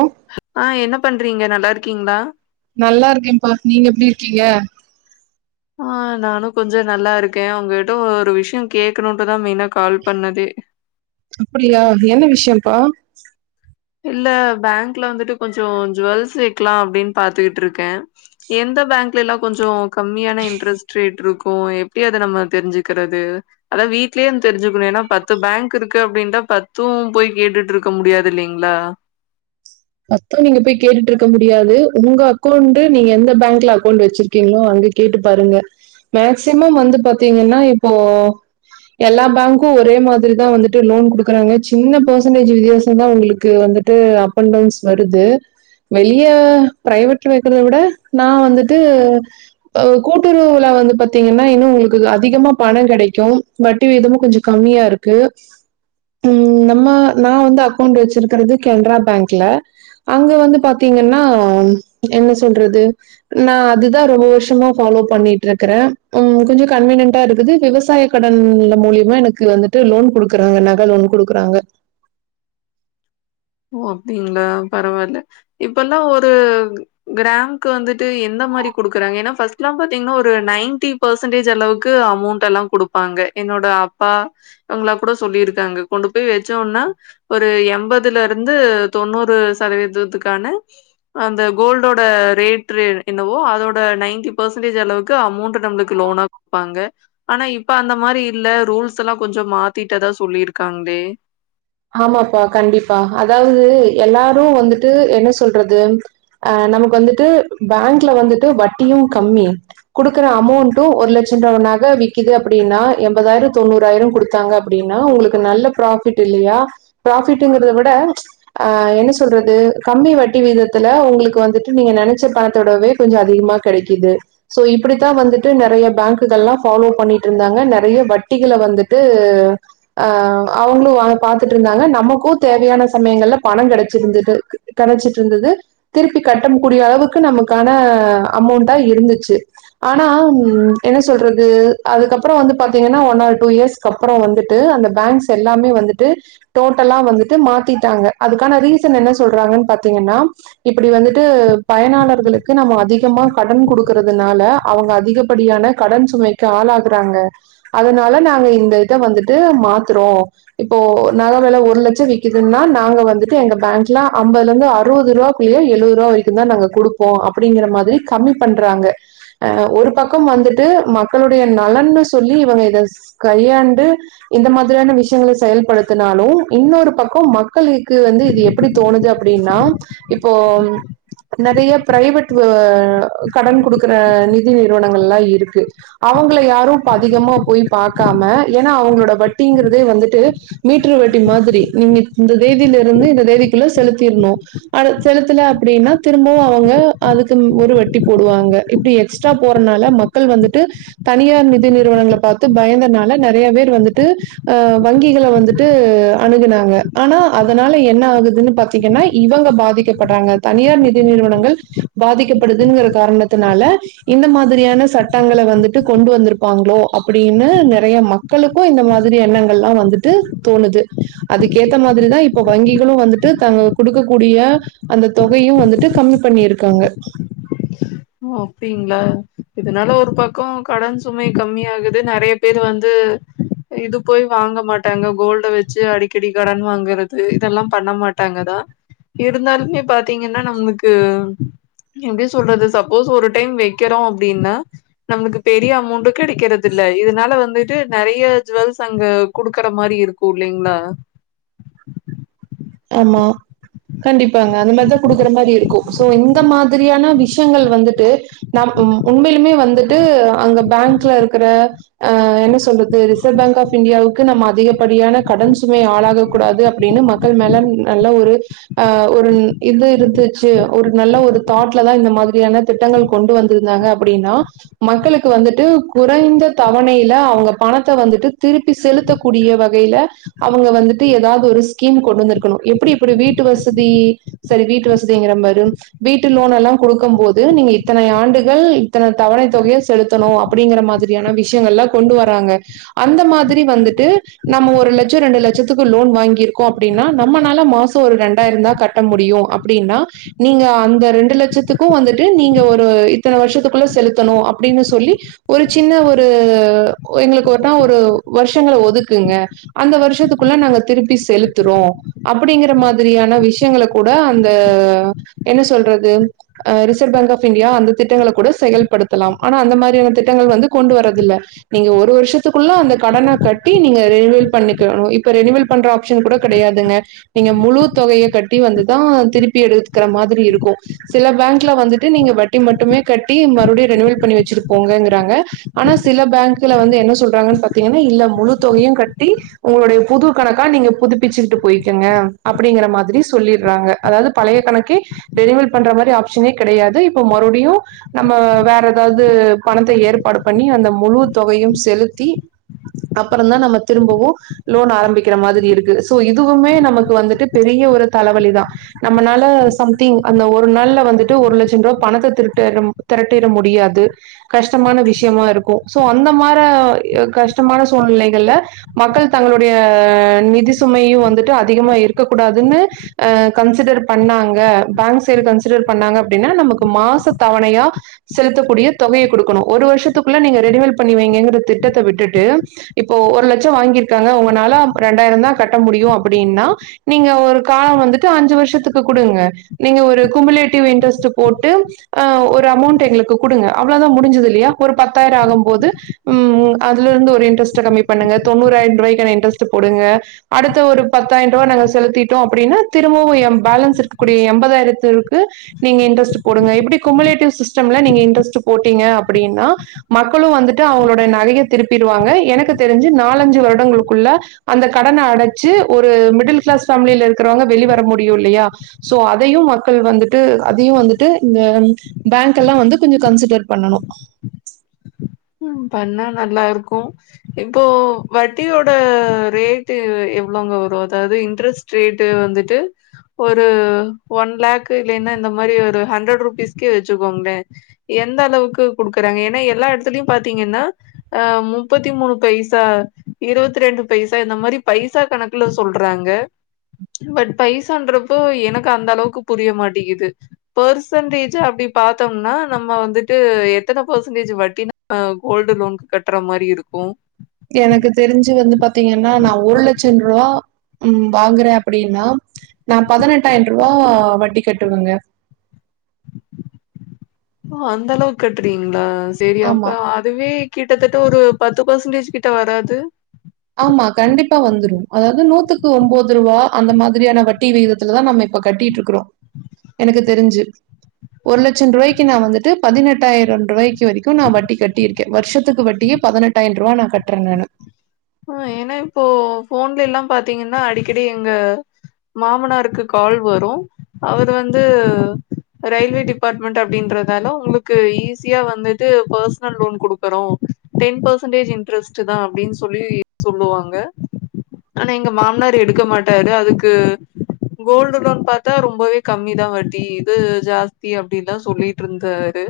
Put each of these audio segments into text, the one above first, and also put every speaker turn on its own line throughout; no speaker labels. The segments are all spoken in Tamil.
ஒ
அ என்ன பண்றீங்க நல்லா இருக்கீங்ளா
நல்லா இருக்கேன்ப்பா நீங்க எப்டி இருக்கீங்க
அ நானு கொஞ்சோ நல்லா இருக்கே உங்ககிட்ட ஒரு விஷயம் கேக்கணும்ட்டுதா மெயின்னா கால் பண்ணதே
அப்புடியா என்ன விஷயம்ப்பா
இல்ல பேங்க்ல வந்துட்டு கொஞ்சோ ஜுவல்ஸ் வெக்கலா அப்டின் பாத்துட்டுருக்கே எந்த பேங்க்ல எல்லா கொஞ்சோ கம்மியான இன்ட்ரெஸ்ட் ரேட் இருக்கு எப்டி அத நம்ம தெரிஞ்சுக்கிறது அதா வீட்லே தெரிஞ்சுக்கணு ஏன்னா பத்து பேங்க் இருக்கு அப்டின்ட்டு பத்தும் போயி கேட்டுட்டு இருக்க முடியாது இல்லிங் ளா
பத்து நீங்க போயி கேட்டுட்டு இருக்க முடியாது உங்க அக்கௌண்ட்டு நீங்க எந்த பேங்க்ல அக்கௌண்ட்டு வச்சிரு கீங்களா வந்து கேட்டு பாருங்க மேக்சிமம் வந்து பாத்தீங்கன்னா இப்போ எல்லா பேங்க்கு ஒரே மாதிரிதா வந்துட்டு லோன் குடுக்கறாங்க சின்ன பர்சன்டேஜ் வித்தியாசந்தா உங்களுக்கு க்கு வந்துட்டு அப் அண்ட் டவுன்ஸ் வருது வெளிய பிரைவேட்ல வெக்கிறத விட நா வந்துட்டு கூட்டுறவுல வந்து பாத்தீங்கன்னா இன்னு உங்களுக்கு அதிகமா பணோ கெடைக்கு வட்டி விகிதமு கொஞ்சோ கம்மியா இருக்கு ம் நம்ம நா வந்து அக்கௌண்ட் வெச்சிருக்கிறது கேன்ட்ரா பேங்க் ல அங்க வந்து பாத்தீங்கன்னா என்ன சொல்றது நா அதுதா ரொம்ப வருஷமா ஃபாலோ பண்ணிட்டு இருக்கறே ம் கொஞ்சோ கன்வீனியன்டா இருக்குது விவசாய கடன் மூலியமா எனக்கு வந்துட்டு லோன் குடுக்கறாங்க நக லோன் குடுக்கறாங்க
ஓ அப்டிங்களா பரவாயில்ல இப்பல்லா ஒரு கிராக்கு வந்துட்டு எந்த மாறி குடுக்கறாங்க ஏன்னா ஃபர்ஸ்ட்ல்லா பாத்தீங்கன்னா ஒரு நைன்டி பர்சன்டேஜ் அளவுக்கு அமௌண்ட் எல்லா குடுப்பாங்க என்னோட அப்பா அவங்களா கூட சொல்லியிருக்காங்க கொண்டு போயி வெச்ச உட்னே ஒரு எம்ப துல இருந்து தொண்ணூறு சதவீதத்துக்கான அந்த கோல்டோட ரேட் ரே என்னவோ அதோட நைன்டி பர்சன்டேஜ் அளவுக்கு அமௌண்ட் நம்மளுக்கு லோனா குடுப்பாங்க ஆனா இப்ப அந்த மாறி இல்ல ரூல்ஸ் எல்லா கொஞ்சோ மாத்திட்டதா சொல்லியிருக்காங்களே
ஆமாப்பா கண்டிப்பா அதாவது எல்லாரு வந்துட்டு என்ன சொல்றது ஆ நமக்கு வந்துட்டு பேங்க்ல வந்துட்டு வட்டியு கம்மி குடுக்குற அமௌண்ட்டு ஒரு லட்ச ரூபா நக விக்குது அப்டின்னா எண்பதாயிர தொண்ணூறாயிர குடுத்தாங்க அப் அப்டின்னா உங்களுக்கு நல்ல பிராபிட் இல்லியா பிராவிட்ங்கறத விட ஆ என்ன சொல்றது கம்மி வட்டி விகிதத்துல உங்களுக்கு வந்துட்டு நீங்க நெனைச்ச பணத்தோடவே கொஞ்சோ அதிகமா கெடைக்கிது சோ இப்டித்தா வந்துட்டு நெறைய பேங்குகல்லா ஃபாலோ பண்ணிட்டு இருந்தாங்க நெறைய வட்டிகள வந்துட்டு ஆ அவங்களு அத பாத் துட்டு இருந்தாங்க நமக்கு தேவையான சமயங்கள்ல பணோ கெடச்சிருந்தது கெடச்சிட்டு இருந்தது திருப்பி கட்ட கூடிய அளவுக்கு நமக்கான அமௌண்டா இருந்துச்சு ஆனா என்ன சொல்றது அதுக்கப்றோ வந்து பாத்தீங்கன்னா ஒன் ஆர் டூ இயர்ஸ் கப்றோ வந்துட்டு அந்த பேங்க்ஸ் எல்லாமே வந்துட்டு டோட்டலா வந்துட்டு மாத்திட்டாங்க அதுக்கான ரீசன் என்ன சொல்றாங்கன்னு பாத்தீங்கன்னா இப்டி வந்துட்டு பயனாளர்களுக்கு நம்ம அதிகமா கடன் குடு க்கறதுனால அவங்க அதிகப்படியான கடன் சுமைக்கு ஆளாகறாங்க அதுனால நாங்க இந்த இத வந்துட்டு மாத்றோ இப்போ நக வெல ஒரு லட்ச விக்குதுன்னா நாங்க வந்துட்டு எங்க பேங்க்ல அம்பதுல இருந்து அறுபது ரூபாக்குள்ளயே எழுவது ரூபா வரை தா நாங்க குடுப்போ அப்டிங்கிற மாரி கம்மி பண்றாங்க ஆ ஒரு பக்கம் வந்துட்டு மக்களுடைய நலன்னு சொல்லி இவங்க இத கையாண்டு இந்த மாதிரியான விஷயங்கள செயல்படுத்தினாலு இன்னொரு பக்கோ மக்களுக்கு வந்து இது எப்டி தோணுது அப்டின்னா இப்போ நெறைய பிரைவேட் கடன் குடுக்கற நிதி நிறுவனங்கள்லா இருக்கு அவங்கள யாரு இப்ப அதிகமா போயி பாக்காம ஏன்னா அவங்களோட வட்டிங்கிறதே வந்துட்டு மீட்டர் வட்டி மாதிரி நீங்க இந்த தேதியில இருந்து இந்த தேதிக்குள்ள செலுத்திரணு அத செலுத்தல அப்டின்னா திரும்பவு அவங்க அதுக்கு ஒரு வட்டி போடுவாங்க இப்டி எக் ஸ்ட்ரா போறனால மக்கள் வந்துட்டு தனியார் நிதி நிறுவனங்கள பாத்து பயந்தனால நெறைய பேர் வந்துட்டு ஆ வங்கிகள வந் துட்டு அணுகுனாங்க ஆனா அதனால என்ன ஆகுதுன்னு பாத்தீங்கன்னா இவங்க பாதிக்கப்பட்றாங்க தனியார் நிதி நிறுவனங்கள் பாதிக்கப்படுதுங்கிற காரணத்துனால இந்த மாதிரியான சட்டங்கள வந்துட்டு கொண்டு வந்திருப்பாங்களோ அப்டின்னு நெறைய மக் க்களுக்கு இந்த மாதிரி எண்ணங்கள்லா வந்துட்டு தோணுது அதுக்கேத்த மாதிரிதா இப்போ வங்கிகளு வந்துட்டு தங்க குடுக்க கூடிய அந்த தொகையு வந்துட்டு கம்மி பண்ணிருக்காங்க
ஒ அப்டிங்ளா இதனால ஒரு பக்கோ கடன் சுமை கம்மியாகுது நெறைய பேர் வந்து இது போய் வாங்க மாட்டாங்க கோல்ட வச்சு அடிக்கடி கடன் வாங்கறது இதெல்லா பண்ண மாட்டாங்கதா இருந்தாலுமே பாத்தீங்கன்னா நம்ளுக்கு எப்டி சொல்றது சப் போஷ் ஒரு டைம் வெக்கிறோ அப்டின்னா நம்ளுக்கு பெரிய அமௌண்டு கெடைக்கிறது இல்ல இதுனால வந்துட்டு நெறைய ஜுவல்ஸ் அங்க குடுக்குற மாரி இருக் கூலிங்ளா
ஆமா கண்டிப்பாங்க அந்த மார்தா குடுக்கற மாதி இருக்கூ சோ இந்த மாதிரியான விஷயங்கள் வந்துட்டு நம் ம் உண்மைலுமே வந்துட்டு அங்க பேங்க்ல இருக்கிற ஆ என்ன சொல்றது ரிசர்வ் பேங்க் ஆஃப் இந்தியாவுக்கு நம்ம அதிகப்படியான கடன் சுமை ஆளாக கூடாது அப்டின்னு ம க்கள் மேல நல்ல ஒரு அ ஒரு இது இருந்துச்சு ஒரு நல்ல ஒரு தாட்லதா இந்த மாதிரியான திட்டங்கள் கொண்டு வந்திருந்தாங்க அப்டின்னா மக்களுக்கு வந்துட்டு குறைந்த தவணைல அவ்ங்க பணத்த வந்துட்டு திருப் பி செலுத்தக்கூடிய வகைல அவங்க வந்துட்டு எதாது ஒரு ஸ் கீம் கொண்டு வந்திருக்கணு எப்பிடி இப்டி வீட்டு வசதி சாரி வீட்டு வசதிங்கிற பாரு வீட்டு லோன் எல்லா குடுக்கம் போது நீங்க இத்தனை ஆண்டுகள் இத்தன தவணை தொகைய ஸ் செலுத்தணு அப்டிங்கிற மாதிரியான விஷயங்கள்லா கொண்டு வர்ராங்க அந்த மாதிரி வந்துட்டு நம்ம ஒரு லட்ச ரெண்டு லட்சத்துக்கு லோன் வாங்கிருக் கோ அப்டின்னா நம்மனால மாசோ ஒரு ரெண்டாய்ரந்தா கட்ட முடியு அப்டின்னா நீங்க அந்த ரெண்டு லட்சத்துக்கு வந்துட்டு நீங்க ஒரு இத்தன வருஷத்துக்குள்ள செலுத்தணு அப்டின்னு சொல்லி ஒரு சின்ன ஒரு எங்ளுக்கு ஒருட்டா ஒரு வருஷங்கள ஒதுக்குங்க அந்த வருஷத்துக்குள்ள நாங்க திருப்பி செலு துறுவோ அப்புடிங்கிற மாதிரியான விஷ்யங்கள கூட அந்த என்ன சொல்றது அ ரிசர்வ் பேங்க் ஆஃப் இந்தியா அந்த திட்டங்கள கூட செயல்படுத்தலாம் ஆனா அந்த மாரியான திட்டங்கள் வந்து கொண்டு வரதில்ல நீங்க ஒரு வருஷத்துக்குள்ள அந்த கடன கட்டி நீங்க ரெனிவல் பண்ணிக்கணு இப்ப ரெனிவல் பண்ற ஆப்ஷன் கூட கெடையாதுங்க நீங்க முழு தொகையு கட்டி வந்துதா திருப்பி எடுத்துக்கிற மாதிரி இருக்கு சில பேங்க்ல வந்துட்டு நீங்க வட்டி மட்டுமே கட்டி மறுபடியு ரெனுவல் பண்ணி வெச்சிருக்கோங்கிறாங்க ஆனா சில பேங்க்ல வந்து என்ன சொல்றாங்கன் பாத்தீங்கனா இல்ல முழு தொகையு கட்டி ஒங்களுடைய புது கணக்கா நீங்க புதுப் பிச்சுக்கிட்டு போய்க்கங்க அப்டிங்கிற மாதிரி சொல்லிட்றாங்க அதாவ்து பழைய கணக்கே ரெனிவல் பண்ற மாரி ஆப்ஷனே கெடையாது இப்ப மறுபடியு நம்ம வேற எதாவ்து பணத்த ஏற்பாடு பண்ணி அந்த முழு தொகையும் செலுத்தி அப்பறந்தா நம்ம திரும்பவு லோன் ஆரம்பிக்கிற மாதிரி இருக்கு சோ இதுவுமே நமக்கு வந்துட்டு பெரிய ஒரு தலைவலி தா நம்மளால சம்திங் அந்த ஒரு நாள்ல வந்துட்டு ஒரு லட்சோன்றுவா பணத்த திரட்டிற மு திரட்டிற முடியாது கஷ்டமான விஷ்யமாருக்கூ சோ அந்த மாரே கஷ்டமான சூழ்நிலைகள்ல மக்கள் தங்களுடைய நிதி சுமையு வந்துட்டு அதிகமா இருக்க கூடாதுன்னு அ கன்சிடர் பண்ணாங்க பேங்க் சைடு கன்சிடர் பண்ணாங்க அப்டின்னா நமக்கு மாச தவணையா செலுத்தக்கூடிய தொகைய குடுக்கணு ஒரு வர்ஷத்துக்குள்ள நீங்க ரெனிவல் பண்ணி வைங்கங்கிற திட்டத்த விட்டுட்டு இப்போ ஒரு லட்சோ வாங்கீர்க்காங்க உங்கனால ரெண்டாய்ரந்தா கட்ட முடியு அப்பிடின்னா நீங்க ஒரு காலோ வந்துட்டு அஞ்சு வர்ஷத்துக்கு குடுங்க நீங்க ஒரு குமுலேட்டிவ் இன்ட்ரஸ்ட்டு போட்டு ஆ ஒரு அமௌண்ட்டு எங்களுக்கு குடுங்க அவ்ள தா முடிஞ்சிது இல்லியா ஒரு பத்தாய்ரோ ஆகம்போது ம் அதுலிர்ந்து ஒரு இன்ட்ரஸ்ட்ட கம்மி பண்ணுங்க தொண்ணூறாய்ன்ருவாய்க்கான இன்ட்ரஸ்ட்டு போடுங்க அடுத்த ஒரு பத்தாய்ன்ருவா நாங்க செலுத்திட்டோ அப்பிடினா திரும்பவு எ பேலன்ஸ் இருக்கக்கூடிய எம்பதாய்ரத்திற்கு நீங்க இன்ட்ரஸ்ட்டு போடுங்க இப்டி குமுலேட்டிவ் சிஸ்டம்ல நீங்க இன்ட்ரஸ்ட்டு போட்டீங்க அப்பிடின்னா மக்களு வந்துட்டு அவுங்களோட நகைய திருப்பிருவாங்க எனக்கு தெரிஞ்சு நாலஞ்சு வருடங்களுக்குள்ள அந்த கடன அடச்சு ஒரு மிடில் கிளாஸ் ஃபேம்லில இருக்கறவங்க வெளி வர முடியு இல்லியா சோ அதையு மக்கள் வந்துட்டு அதையு வந்துட்டு இந்த பேங்க் எல்லா வந்து கொஞ்ச கன்சிடர் பண்ணனு
ம் பண்ணா நல்லார்க்கு இப்போ வட்டியோட ரேட்டு எவ்ளோங்க வரு அதாவ்து இன்ட்ரெஸ்ட் ரேட்டு் வந்துட்டு ஒரு ஒன் லேக் இல்லைன்னா இந்த மாரி ஒரு ஹண்ட்ரட் ருபீஸ்க்கே வெச்சுக்கோங்ளே எந்தளவுக்கு குடுக்கறாங்க ஏனா எல்லா எடத்துலயு பாத்தீங்கன்னா அ முப்பத்தி மூணு பைசா இருவத்ரெண்டு பைசா இந்த மாரி பைசா கணக் குல சொல்றாங்க பட் பைசான்றப்போ எனக்கு அந்தளவுக்கு புரிய மாட்டிகிது பர்சன்டேஜு அப்டி பாத்தம்னா நம்ம வந்துட்டு எத்தன பர்சன்டேஜு வட்டி நா ம கோல்டு லோன்க்கு கட்ற மாரி இருக்கு
எனக்கு தெரிஞ்சு வந்து பாத்தீங்கன்னா நா ஒரு லட் சன்ருவா ம் வாங்குறே அப்பிடின்னா நா பதனெட்டாயன்ருவா வட்டி கட்டுவங்க
ஓ அந்தளவுக் கட்றீங்ளா செரி
ஆமா.
அப்ப அதுவே கிட்டத்தட்ட ஒரு பத்து பர்சன்டேஜ் கிட்ட வராது
ஆமா கண்டிப்பா வந்துரு அதாவ்து நூத்துக்கு ஒம்போதுருவா அந்த மாதிரியான வட்டி விகித த்துல தா நம்ம இப்ப கட்டீட்ருக்குறோ எனக்கு தெரிஞ்சு ஒரு லட்சன்ருவாய்க்கு நா வந்துட்டு பதினெட்டாயிரன்ருவாய்க் கு வரைக்கு நா வட்டி கட்டீர்க்கே வர்ஷத்துக்கு வட்டியே பதனெட்டாய்ன்ருவா நா கட்றே நானு
ஆ ஏனா இப்போ ஃபோன்லெல்லா பாத்தீங்கன்னா அடிக்கடி எங்க மாமனாருக்கு கால் வரு அவர் வந்து ரயில்வே டிபார்ட்மெண்ட் அப்டின்றதால உங்ளுக்கு ஈஸியா வந்துட்டு பர்சனல் லோன் குடுக்கறோ டென் பர்சன்டேஜ் இன்ட்ரெஸ்ட்டு தா அப்டின் சொல்லி சொல்லுவாங்க ஆனா எங்க மாமனார் எடுக்க மாட்டாரு அதுக்கு கோல்டு லோன் பாத்தா ரொம்பவே கம்மி தா வட்டி இது ஜாஸ்தி அப்டின்ல்லா சொல்லீ ட்ருந்தாரு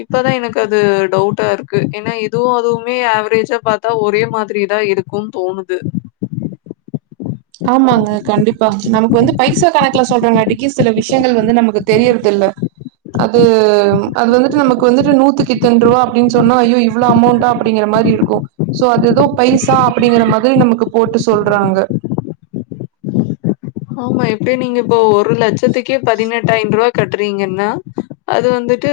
இப்பதா எனக்கு அது டவுட்டா இருக்கு ஏனா இதுவு அதுவுமே ஏவ்ரேஜா பாத்தா ஒரே மாதிரிதா இருக்கு தோணுது
ஆமாங்க கண்டிப்பா நமக் வந்து பைசா கணக்குல சொல்றாங்காட்டிக்கு சில விஷ்யங்கள் வந்து நமக்கு தெரியற்தில்ல அது அது வந்துட்டு நமக் வந்துட்டு நூத்துக் இத்தன் ருவா அப்டின் சொன்னா ஐயோ இவ்ளோ அமௌண்ட்டா அப்டிங்கிற மாரி இருக்கு சோ அது எதோ பைசா அப்டிங்கிற மாதிரி நமக்கு போட்டு சொல்றாங்க
ஆமா எப்டியு நீங்க இப்போ ஒரு லட்சத்துக்கே பதினெட்டாய்ன்ருவா கட்றீங்கன்னா அது வந்துட்டு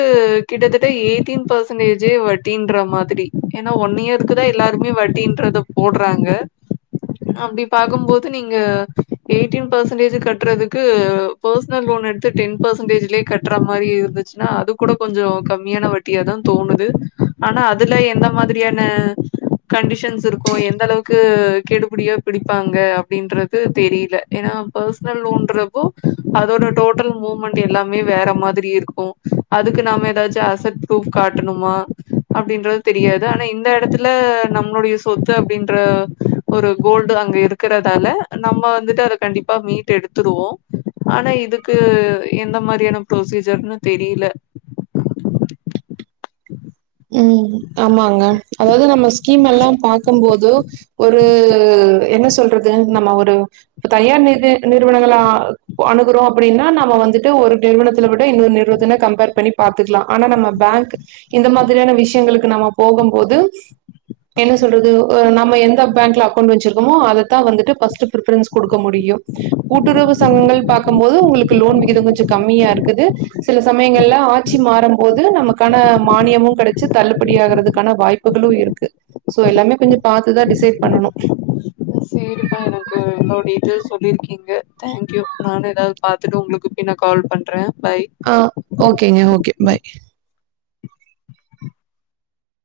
கிட்டத்தட்ட எய்ட்டீன் பர்சன்டேஜே வட்டின்ற மாதிரி ஏன்னா ஒன்னு இயருக்கு தா எல்லாருமே வட்டின்றத போட்றாங்க அப்டி பாக்குபோது நீங்க ஃபிஃப்டின் பெர்ஸன்ட்டேஜ் கட்றதுக்கு பர்சனல் லோன் எடுத்து டென் பெர்ஸன்ட்டேஜ்லயே கட்ற மாரி இருந்துச்சுனா அதுக்கு கூட கொஞ்சோ கம்மியான வட்டியாதா தோணுது ஆனா அதுல எந்த மாதிரியான கண்டிஷன்ஸ் இருக்கு எந்த அளவுக்கு கெடுபிடியா பிடிப்பாங்க அப்டின்றது தெரில ஏன்னா பெர்ஸ்னல் லோன்றப்போ அதோட டோட்டல் மூமெண்ட் எல்லாமே வேற மாதிரி இருக்கு அதுக்கு நாம எதாச்சு அசட் ப்ரூப் காட்டணுமா அப்டின்றது தெரியாது ஆனா இந்த இடத்துல நம்மளுடைய சொத்து அப்டின்ற ஒரு கோல்டு அங்க இருக்குறதால நம்ம வந்துட்டு அது கண்டிப்பா மீட் எடுத்துடுவோ ஆனா இதுக்கு எந்த மாரியான ப்ரொசீஜர்ன்னு தெரியல
ம் ஆமாங்க அதாவது நம்ம ஸ்கீம் எல்லா பாக்கு போது ஒரு என்ன சொல்றது நம்ம ஒரு தனியார் நி நிறு நிறுவனங்கள அணுகுறோ அப்டின்னா நம்ம வந்துட்டு ஒரு நிறுவனத்துல விட இன்னொரு நிறுவத்துல கம்பேர் பண்ணி பாத்துக்லா ஆனா நம்ம பேங்க் இந்த மாதிரியான விஷயங்களுக்கு நம்ம போகும்போது என்ன சொல்றது நம்ம எந்த பேங்க்ல அக்கௌண்ட் வச்சிருக்கமோ அததா வந்துட்டு ஃபர்ஸ்ட் பிரிஃபரன்ஸ் குடுக்க முடியு கூட்டுறவு சங்கங்கள் பாக்குபோது உங்களுக்கு லோன் விகித கொஞ்சோ கம்மியா இருக்குது சில சமயங்கள்ல ஆட்சி மாறு போது நமக்கான மானியமு கெடச்சி தள்ளுபடி ஆகறதுக்கான வாய்ப்புகளு இருக்கு சோ எல்லாமே கொஞ்சோ பாத்துதா டிசைட் பண்ணனு
சேரிக்கா எனக்கு என்னோட இது சொல்லிருக்கீங்க தேங்க்யூ நானு எதாவது பாத்துட்டு உங்களுக்கு பின்ன கால் பண்ற பாய்
அ ஓகேங்க ஓகே பாய்